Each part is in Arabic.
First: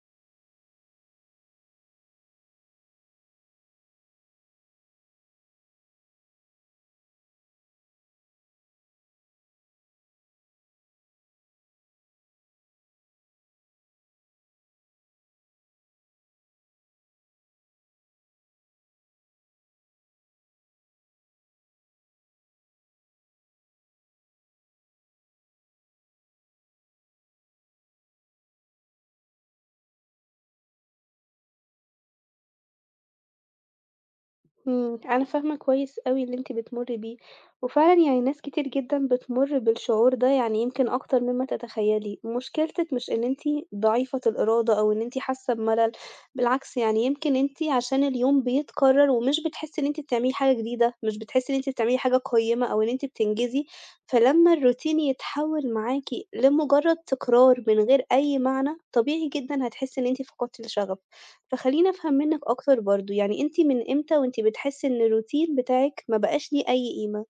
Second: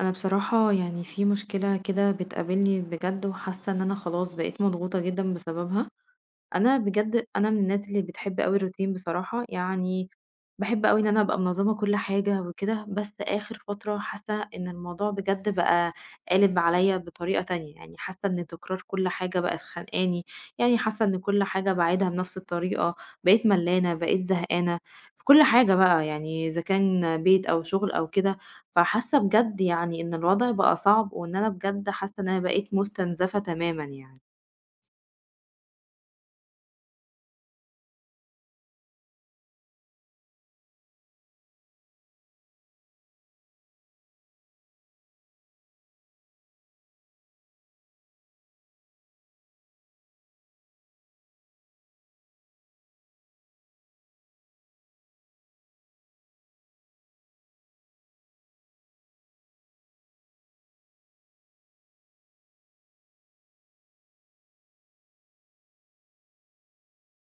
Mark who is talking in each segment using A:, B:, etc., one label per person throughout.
A: انا بصراحة يعني في مشكلة كده بتقابلني بجد وحاسة ان انا خلاص بقيت مضغوطة جدا بسببها أنا بجد أنا من الناس اللي بتحب أوي الروتين بصراحة، يعني باحب أوي إن أنا أبقى منظّمة كل حاجة وكده، بس آخر فترة حاسة إن الموضوع بجد بقى قالب عليّا بطريقة تانية، يعني حاسة إن تكرار كل حاجة بقت خانقاني، يعني حاسة إن كل حاجة باعيدها بنفس الطريقة، بقيت ملّانة، بقيت زهقانة، في كل حاجة بقى يعني إذا كان بيت أو شغل أو كده، فحاسة بجد يعني إن الوضع بقى صعب وإن أنا بجد حاسة إن أنا بقيت مستنزفة تمامًا يعني.
B: أنا فاهمة كويس أوي اللي أنتِ بتمُرّي بيه، وفعلًا يعني ناس كتير جدًا بتمُر بالشعور ده يعني يمكن أكتر مما تتخيّلي، مشكلتِك مش إن أنتِ ضعيفة الإرادة أو إن أنتِ حاسة بملل، بالعكس يعني يمكن أنتِ عشان اليوم بيتكرر ومش بتحسي إن أنتِ بتعملي حاجة جديدة، مش بتحسي إن أنتِ بتعملي حاجة قيّمة أو إن أنتِ بتنجزي، فلمّا الروتين يتحوّل معاكِ لمجرد تكرار من غير أي معنى، طبيعي جدًا هتحسي إن أنتِ فقدتِ الشغف. فخلّيني أفهم منِّك أكتر برضه، يعني أنتِ من إمتى وأنتِ بتحسّي إن الروتين بتاعِك ما بقاش ليه أي قيمة؟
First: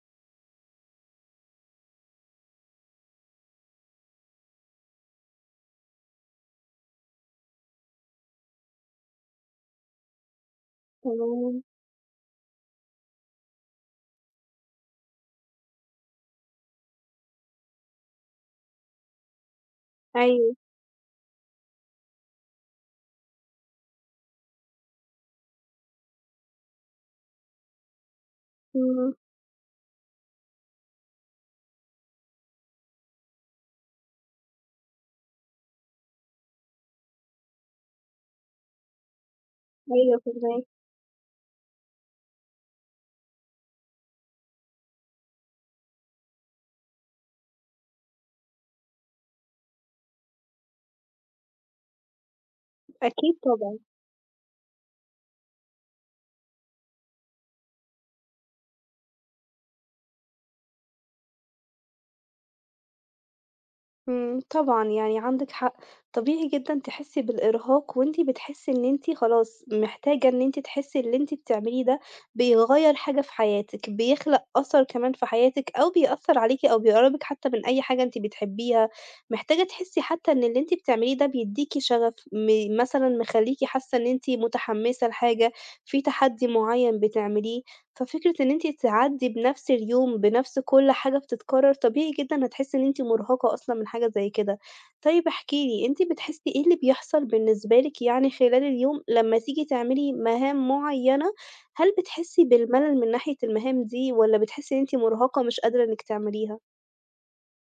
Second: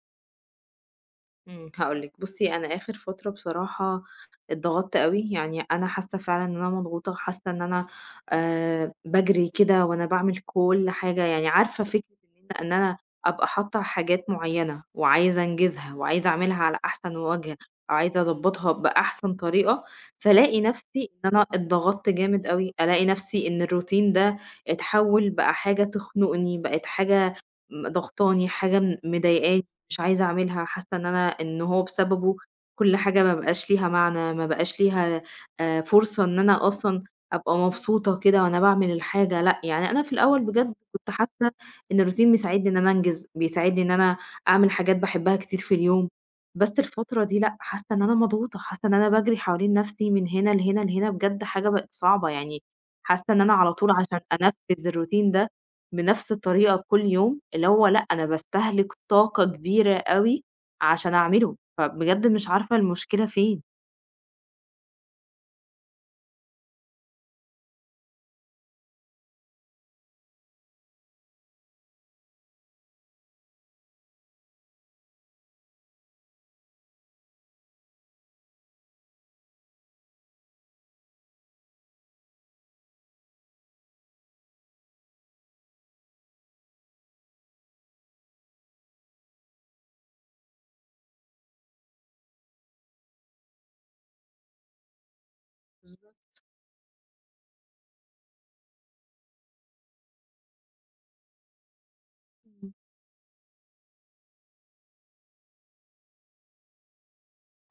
A: إمم، هاقول لِك بُصّي، أنا آخر فترة بصراحة اتضغطت أوي، يعني أنا حاسة فعلًا إن أنا مضغوطة، حاسة إن أنا باجري كده وأنا باعمل كل حاجة، يعني
B: تمام.
A: عارفة فكرة إن أنا أبقى حاطة حاجات معيّنة وعايزة أنجزها وعايزة أعملها على أحسن وجه أو عايزة أضبّطها بأحسن طريقة،
B: أيوه،
A: فالاقي نفسي إن أنا اتضغطت جامد أوي، ألاقي نفسي إن الروتين ده اتحوّل بقى حاجة تخنقني، بقت حاجة ضاغطاني، حاجة
B: إمم،
A: مضايقاني، مش عايزة أعملها، حاسة إن هو بسببه كل حاجة ما بقاش ليها معنى، ما بقاش ليها فرصة إن أنا أصلًا أبقى مبسوطة كده وأنا باعمل الحاجة، لأ، يعني أنا في
B: أيوه
A: الأول
B: فاهماكِ.
A: بجد كنت حاسة إن الروتين بيساعدني إن أنا أنجز، بيساعدني إن أنا أعمل حاجات باحبها كتير في اليوم، بس الفترة دي لأ، حاسة إن أنا مضغوطة، حاسة إن أنا باجري حوالين نفسي من هنا لهنا لهنا، بجد حاجة بقت صعبة، يعني حاسة
B: أكيد
A: إن أنا على
B: طبعًا.
A: طول عشان أنفذ الروتين ده بنفس الطريقة كل يوم، اللي هو لأ أنا باستهلك طاقة كبيرة أوي عشان أعمله، فبجد مش عارفة المشكلة فين.
B: إمم، طبعًا يعني عندِك حق، طبيعي جدًا تحسّي بالإرهاق وأنتِ بتحسّي إن أنتِ خلاص محتاجة إن أنتِ تحسّي اللي أنتِ بتعمليه ده بيغيّر حاجة في حياتِك، بيخلق أثر كمان في حياتِك أو بيأثّر عليكِ أو بيقرّبِك حتى من أي حاجة أنتِ بتحبيها، محتاجة تحسّي حتى إن اللي أنتِ بتعمليه ده بيدّيكِ شغف، مثلًا مخلّيكِ حاسة إن أنتِ متحمسة لحاجة، في تحدي معيّن بتعمليه. ففكرة إن أنتِ تعدّي بنفس اليوم، بنفس كل حاجة بتتكرر، طبيعي جدًا هتحسّي إن أنتِ مرهقة أصلًا من حاجة زي كده. طيب احكِ لي، أنتِ
A: بالضبط،
B: بتحسّي إيه اللي بيحصل بالنسبة لِك يعني خلال اليوم لمّا تيجي تعملي مهام معيّنة، هل بتحسّي
A: إمم.
B: بالملل من ناحية المهام دي والّا بتحسّي إن أنتِ مرهقة مش قادرة إنِّك تعمليها؟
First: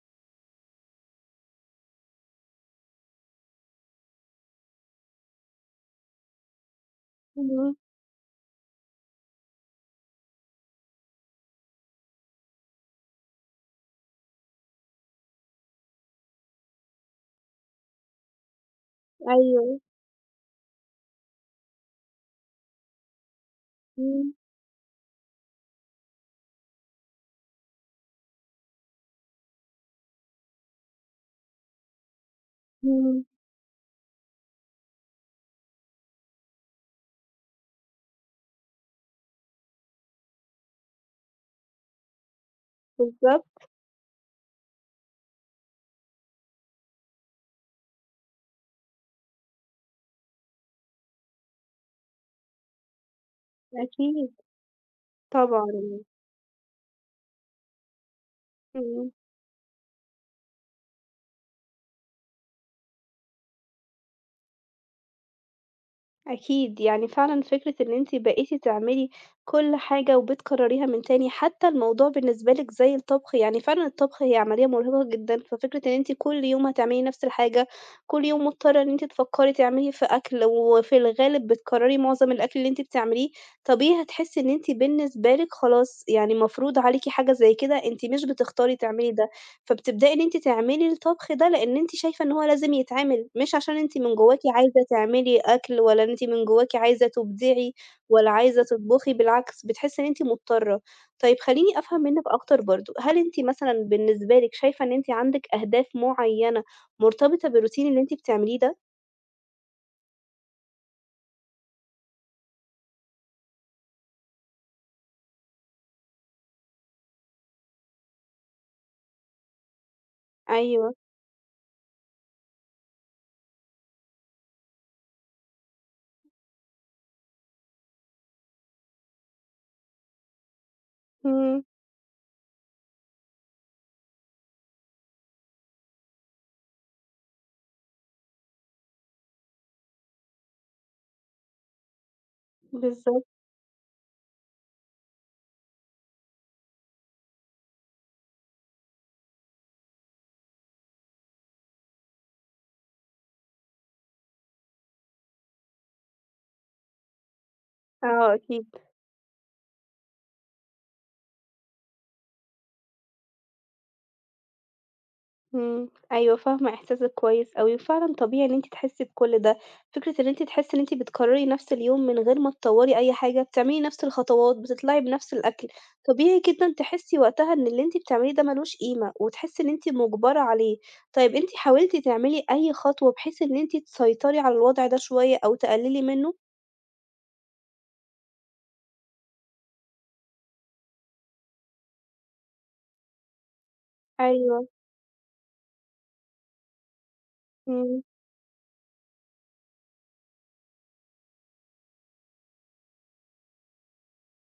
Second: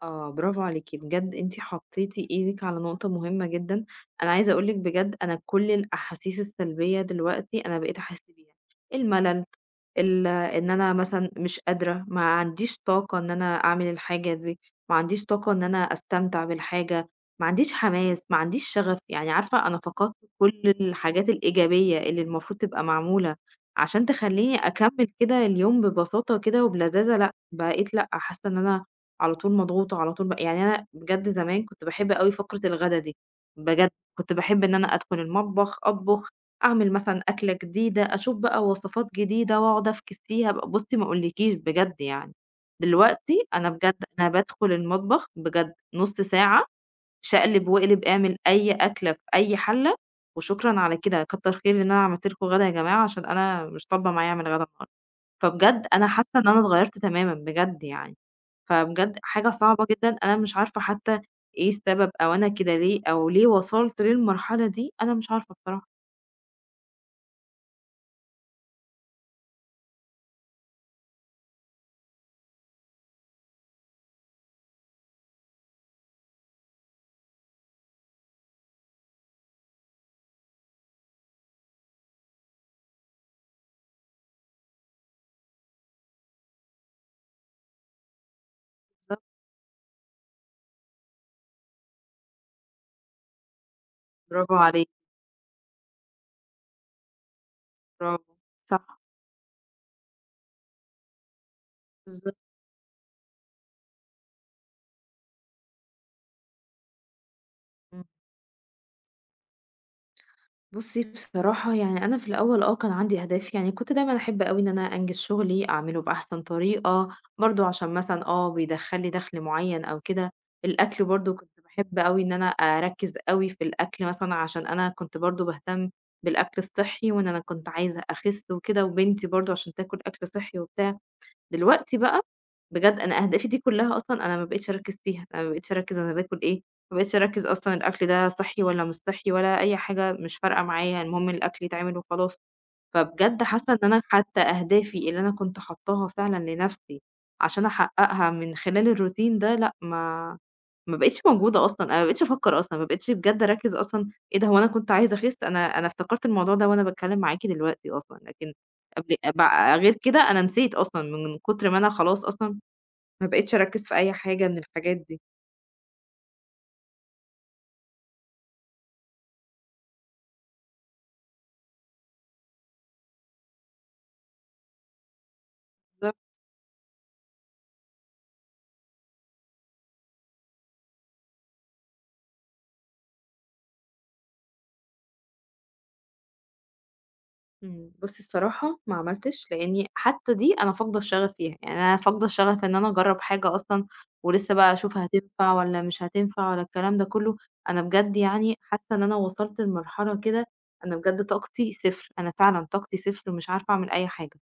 A: آه، برافو عليكِ، بجد أنتِ حطيتِ إيدِك على نقطة مهمة جدًا، أنا عايزة أقول لِك بجد أنا كل الأحاسيس السلبية دلوقتي
B: اهم،
A: أنا بقيت أحس بيها، الملل إن أنا مثلًا مش قادرة، ما عنديش طاقة إن أنا أعمل الحاجة دي، ما عنديش طاقة إن أنا أستمتع بالحاجة، ما عنديش حماس، ما عنديش شغف، يعني عارفة
B: أيوه،
A: أنا فقدت كل الحاجات الإيجابية اللي المفروض تبقى معمولة عشان
B: إمم،
A: تخلّيني أكمّل كده اليوم ببساطة كده وبلذاذة، لأ، بقيت لأ، حاسة إن أنا على طول مضغوطة، على طول يعني أنا بجد زمان كنت باحب أوي فقرة الغدا دي،
B: إمم،
A: بجد كنت باحب إن أنا أدخل المطبخ، أطبخ، أعمل مثلًا أكلة جديدة، أشوف بقى وصفات جديدة وأقعد أفكِس فيها بقى، بُصّي ما أقولكيش بجد يعني، دلوقتي
B: بالضبط،
A: أنا بجد أنا بادخل المطبخ بجد نُص ساعة شقلب واقلب، اعمل أي أكلة في أي حلة وشكرًا على كده، كتّر خير إن أنا عملت لكم غدا يا جماعة عشان أنا مش طالبة معايا
B: أكيد،
A: أعمل غدا النهارده، فبجد
B: طبعًا،
A: أنا حاسة إن أنا اتغيّرت تمامًا بجد يعني،
B: إمم.
A: فبجد حاجة صعبة جدًا، أنا مش عارفة حتى إيه السبب أو أنا كده ليه أو ليه وصلت للمرحلة دي، أنا مش عارفة بصراحة
B: أكيد يعني فعلًا فكرة إن أنتِ بقيتِ تعملي كل حاجة وبتكرريها من تاني، حتى الموضوع بالنسبة لِك زي الطبخ، يعني فعلًا الطبخ هي عملية مرهقة جدًا، ففكرة إن أنتِ كل يوم هتعملي نفس الحاجة، كل يوم مضطرة إن أنتِ تفكري تعملي في أكل، وفي الغالب بتكرري معظم الأكل اللي أنتِ بتعمليه، طبيعي هتحسي إن أنتِ بالنسبة لِك خلاص يعني مفروض عليكِ حاجة زي كده، أنتِ مش بتختاري تعملي
A: بالضبط،
B: ده. فبتبدئي إن أنتِ تعملي الطبخ ده لإن أنتِ شايفة إن هو لازم يتعمل، مش عشان أنتِ من جواكِ
A: برافو
B: عايزة
A: عليكِ.
B: تعملي أكل ولا أنتِ من جواكِ عايزة تبدعي ولا
A: برافو.
B: عايزة
A: صح،
B: تطبخي، بالعكس بتحسي إن أنتِ مضطرة. طيب خلّيني أفهم منِّك
A: بالضبط.
B: أكتر برضه، هل أنتِ مثلًا بالنسبة لِك شايفة إن أنتِ عندِك أهداف معيّنة مرتبطة بالroutine اللي
A: إمم.
B: أنتِ بتعمليه ده؟
A: بُصّي بصراحة يعني أنا في الأول آه، كان عندي أهداف، يعني كنت دايمًا أحب أوي إن أنا أنجز شغلي، أعمله بأحسن طريقة، برضه عشان مثلًا آه، بيدخّل لي دخل معيّن أو كده،
B: أيوه،
A: الأكل برضه كنت باحب أوي إن أنا أركّز أوي في الأكل مثلًا عشان أنا كنت برضه باهتم بالأكل الصحّي، وإن أنا كنت عايزة أخِس وكده، وبنتي برضه عشان تاكل أكل صحّي وبتاع.
B: إمم،
A: دلوقتي بقى بجد أنا أهدافي دي كلّها أصلًا أنا ما بقيتش أركّز فيها، أنا ما بقيتش أركّز أنا باكل إيه، ما بقيتش أركّز أصلًا الأكل ده صحّي والّا مش صحّي ولا أي حاجة مش فارقة معايا، المهم الأكل يتعمل وخلاص.
B: بالضبط،
A: فبجد حاسة إن أنا حتى أهدافي اللي أنا كنت حاطاها فعلًا لنفسي عشان أحققها من خلال الروتين ده لأ، ما بقيتش موجودة أصلًا، أنا ما بقيتش أفكر أصلًا، ما بقيتش بجد أركّز أصلًا إيه ده هو أنا كنت عايزة أخس، أنا افتكرت الموضوع ده وأنا باتكلم معاكِ دلوقتي أصلًا،
B: آه
A: لكن
B: أكيد.
A: قبل غير كده أنا نسيت أصلًا من كتر ما أنا خلاص أصلًا ما بقيتش أركّز في أي حاجة من الحاجات دي.
B: إمم، أيوه فاهمة إحساسِك كويس أوي، وفعلًا طبيعي إن أنتِ تحسّي بكل ده، فكرة إن أنتِ تحسّي إن أنتِ بتكرّري نفس اليوم من غير ما تطوّري أي حاجة، بتعملي نفس الخطوات، بتطلعي بنفس الأكل،
A: بالضبط.
B: طبيعي جدًا تحسّي وقتها إن اللي أنتِ بتعمليه ده ما لوش قيمة، وتحسّي إن أنتِ مُجبرة عليه. طيب أنتِ حاولتِ تعملي أي خطوة بحيث إن أنتِ تسيطري على الوضع ده شوية أو تقللي منه؟
A: إمم، بُصّي الصراحة ما عملتش، لإني حتى دي أنا فاقدة الشغف فيها، يعني أنا فاقدة الشغف إن أنا أجرّب حاجة أصلًا ولسه
B: أيوه،
A: بقى أشوف هتنفع والّا مش هتنفع والّا الكلام ده كلّه، أنا
B: إمم.
A: بجد يعني حاسة إن أنا وصلت لمرحلة كده أنا بجد طاقتي صفر، أنا فعلًا طاقتي صفر ومش عارفة أعمل أي حاجة.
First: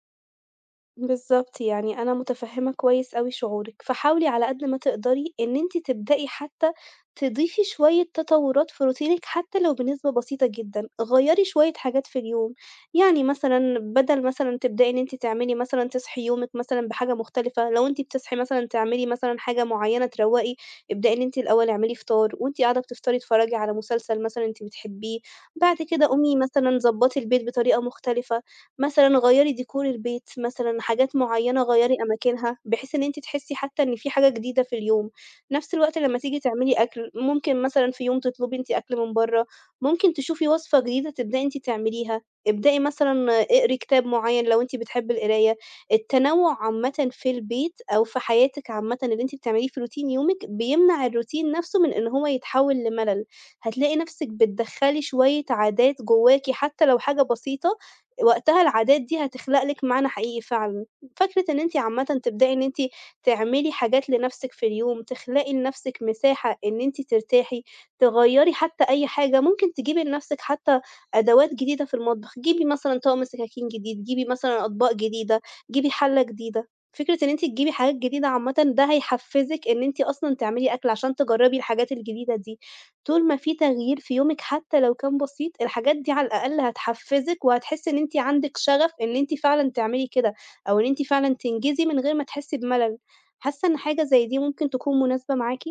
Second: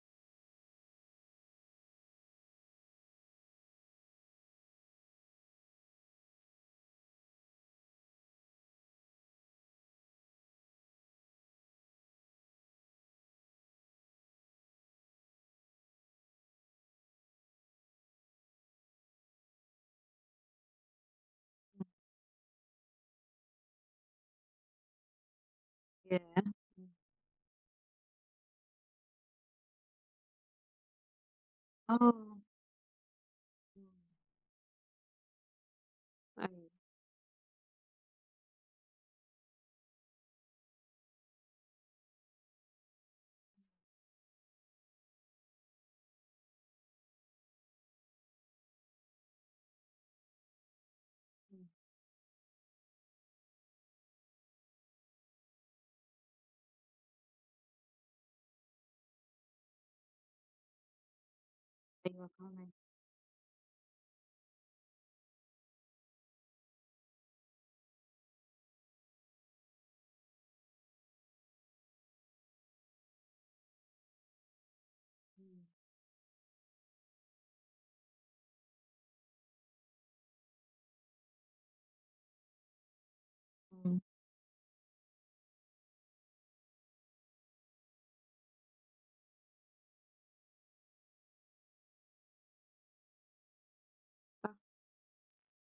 B: بالضبط، يعني أنا متفهّمة كويس أوي شعورِك، فحاولي على قد ما تقدري إن أنتِ تبدئي حتى تضيفي شوية تطوّرات في روتينِك حتى لو بنسبة بسيطة جدًا، غيّري شوية حاجات في اليوم، يعني مثلًا بدل مثلًا تبدئي إن أنتِ تعملي مثلًا تصحي يومِك مثلًا بحاجة مختلفة، لو أنتِ بتصحي مثلًا تعملي مثلًا حاجة معيّنة تروّقي، ابدئي إن أنتِ الأول اعملي فطار وأنتِ قاعدة بتفطري اتفرّجي على مسلسل مثلًا أنتِ بتحبيه، بعد كده
A: ياه!
B: قومي
A: إمم.
B: مثلًا ضبّطي البيت بطريقة مختلفة. مثلًا غيّري ديكور البيت، مثلًا حاجات معيّنة غيّري
A: آه،
B: أماكنها، بحيث إن أنتِ تحسّي حتى
A: إمم،
B: إن في حاجة جديدة في اليوم. نفس الوقت لمّا تيجي
A: أيوه،
B: تعملي أكل، ممكن مثلًا في يوم تطلبي أنتِ أكل من برّه، ممكن تشوفي وصفة جديدة تبدئي أنتِ تعمليها، ابدئي مثلًا اقري كتاب معيّن لو أنتِ بتحبّي القراية. التنوُّع عامةً في البيت أو في حياتِك عامةً اللي أنتِ بتعمليه في روتين يومِك، بيمنع الروتين
A: إمم،
B: نفسه من إن هو يتحوّل لمَلَل. هتلاقي نفسِك بتدخّلي شوية عادات جواكِ حتى لو حاجة بسيطة، وقتها العادات دي هتخلق لِك معنى حقيقي فعلًا. فكرة إن أنتِ عامةً
A: أيوه
B: تبدئي إن
A: فاهماكِ،
B: أنتِ تعملي حاجات لنفسِك في اليوم، تخلقي لنفسِك مساحة إن أنتِ ترتاحي، تغيّري حتى أي حاجة، ممكن تجيبي لنفسِك حتى أدوات جديدة في المطبخ، جيبي مثلًا طقم سكاكين جديد، جيبي مثلًا أطباق جديدة،
A: إمم،
B: جيبي حلة جديدة. فكرة إن أنتِ تجيبي حاجات جديدة عامةً ده هيحفّزِك إن أنتِ أصلًا تعملي أكل عشان تجرّبي الحاجات الجديدة دي. طول ما في تغيير
A: إمم.
B: في يومِك حتى لو كان بسيط، الحاجات دي على الأقل هتحفّزِك وهتحسّي إن أنتِ عندِك شغف إن أنتِ فعلًا تعملي كده، أو إن أنتِ فعلًا تنجزي من غير ما تحسّي بملل. حاسة إن حاجة زي دي ممكن تكون مناسبة معاكِ؟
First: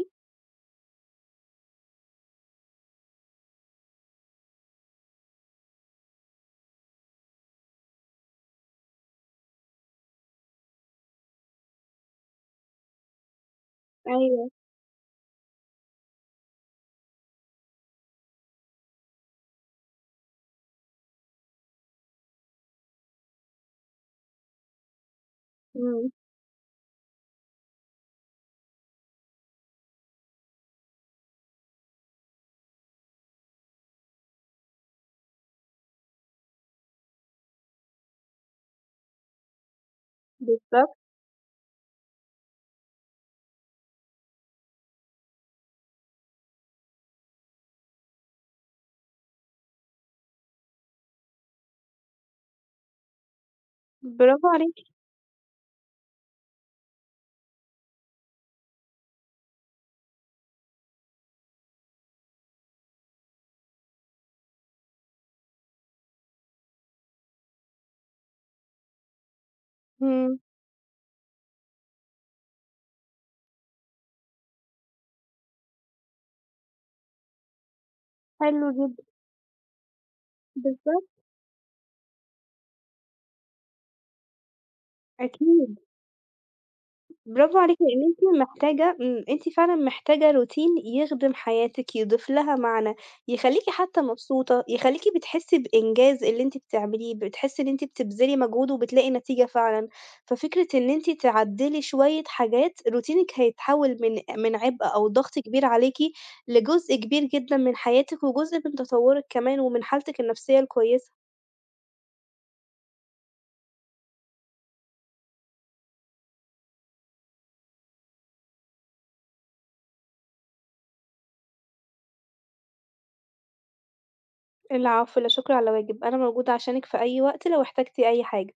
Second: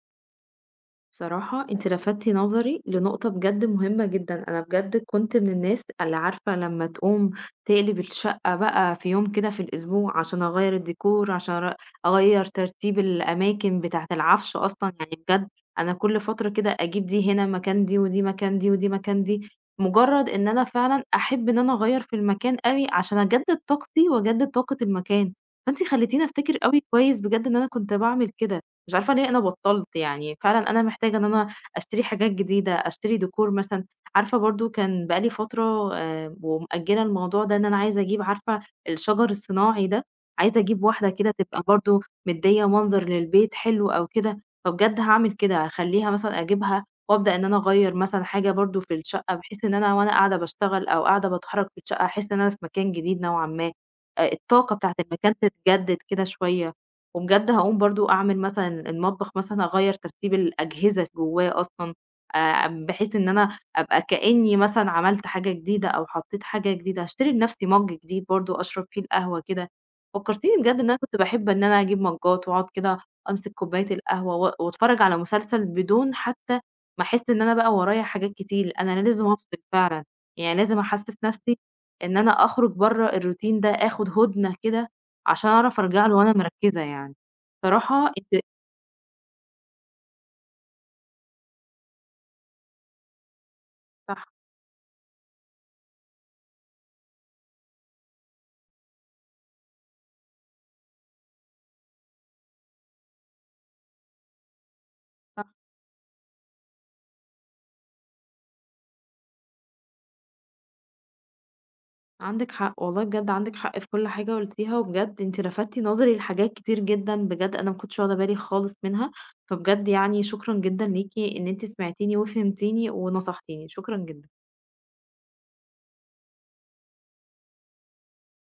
A: بصراحة انت لفتتِ نظري لنقطة بجد مهمة جدًا، أنا بجد كنت من الناس اللي عارفة لمّا تقوم تقلب الشقة بقى في يوم كده في الأسبوع عشان أغيّر الديكور، عشان أغيّر ترتيب الأماكن بتاعة
B: أيوه،
A: العفش أصلًا، يعني بجد أنا كل فترة كده أجيب دي هنا مكان دي، ودي مكان دي، ودي مكان دي، مجرد إن أنا فعلًا أحب إن أنا أغيّر في المكان أوي عشان أجدد طاقتي وأجدد طاقة المكان، فأنتِ
B: إمم،
A: خليتيني أفتكر أوي كويس بجد إن أنا كنت باعمل كده. مش عارفة ليه أنا بطّلت يعني، فعلًا أنا محتاجة إن أنا أشتري حاجات جديدة، أشتري ديكور مثلًا، عارفة برضه كان بقى لي فترة ومأجّلة الموضوع ده إن أنا عايزة أجيب عارفة الشجر الصناعي ده، عايزة أجيب
B: بالضبط،
A: واحدة كده تبقى برضه مدّية منظر للبيت حلو أو كده، فبجد هاعمل كده، هاخلّيها مثلًا أجيبها وأبدأ إن أنا أغيّر مثلًا حاجة برضه في الشقة، بحيث إن أنا وأنا قاعدة باشتغل أو قاعدة باتحرك في الشقة، أحس إن أنا في مكان جديد نوعًا ما،
B: برافو
A: الطاقة
B: عليكِ،
A: بتاعة المكان تتجدد كده شوية. وبجد هاقوم برضه أعمل مثلًا المطبخ مثلًا أغيّر ترتيب الأجهزة جوّاه أصلًا، بحيث إن أنا أبقى كإنّي مثلًا عملت حاجة جديدة أو حطّيت حاجة جديدة، هاشتري لنفْسي مَج جديد برضه أشرب فيه القهوة كده،
B: إمم،
A: فكّرتيني بجد إن أنا كنت باحب إن أنا أجيب مَجّات وأقعد كده أمسك كوباية القهوة و وأتفرّج على مسلسل بدون حتى ما أحس إن أنا بقى ورايا حاجات
B: حلو
A: كتير، أنا
B: جدًا،
A: لازم أفصل فعلًا، يعني لازم
B: بالضبط،
A: أحسّس نفْسي إن أنا أخرج برّه الroutine ده، آخُد هُدنة كده عشان
B: أكيد.
A: أعرف أرجع له وأنا مركّزة يعني.
B: برافو عليكِ، لإن
A: بصراحة
B: أنتِ
A: أنتِ
B: محتاجة أنتِ فعلًا محتاجة روتين يخدم حياتِك، يضيف لها معنى، يخلّيكِ حتى
A: صح،
B: مبسوطة، يخلّيكِ بتحسّي بإنجاز اللي أنتِ بتعمليه، بتحسّي إن أنتِ بتبذلي مجهود وبتلاقي نتيجة فعلًا، ففكرة إن أنتِ تعدّلي شوية حاجات، روتينِك هيتحوّل من عبء أو ضغط
A: صح،
B: كبير عليكِ لجزء كبير جدًا من حياتِك، وجزء من تطوّرِك كمان ومن حالتِك النفسية الكويسة.
A: عندِك حق، والله بجد عندِك حق في كل حاجة قُلتيها، وبجد أنتِ لفتِ نظري لحاجات كتير جدًا بجد أنا ما كنتش واخدة بالي خالص منها، فبجد يعني شكرًا جدًا ليكِ إن أنتِ سمعتيني وفهمتيني ونصحتيني، شكرًا جدًا.
B: العفو، لا شكر على واجب، أنا موجودة عشانِك في أي وقت لو احتجتِ أي حاجة.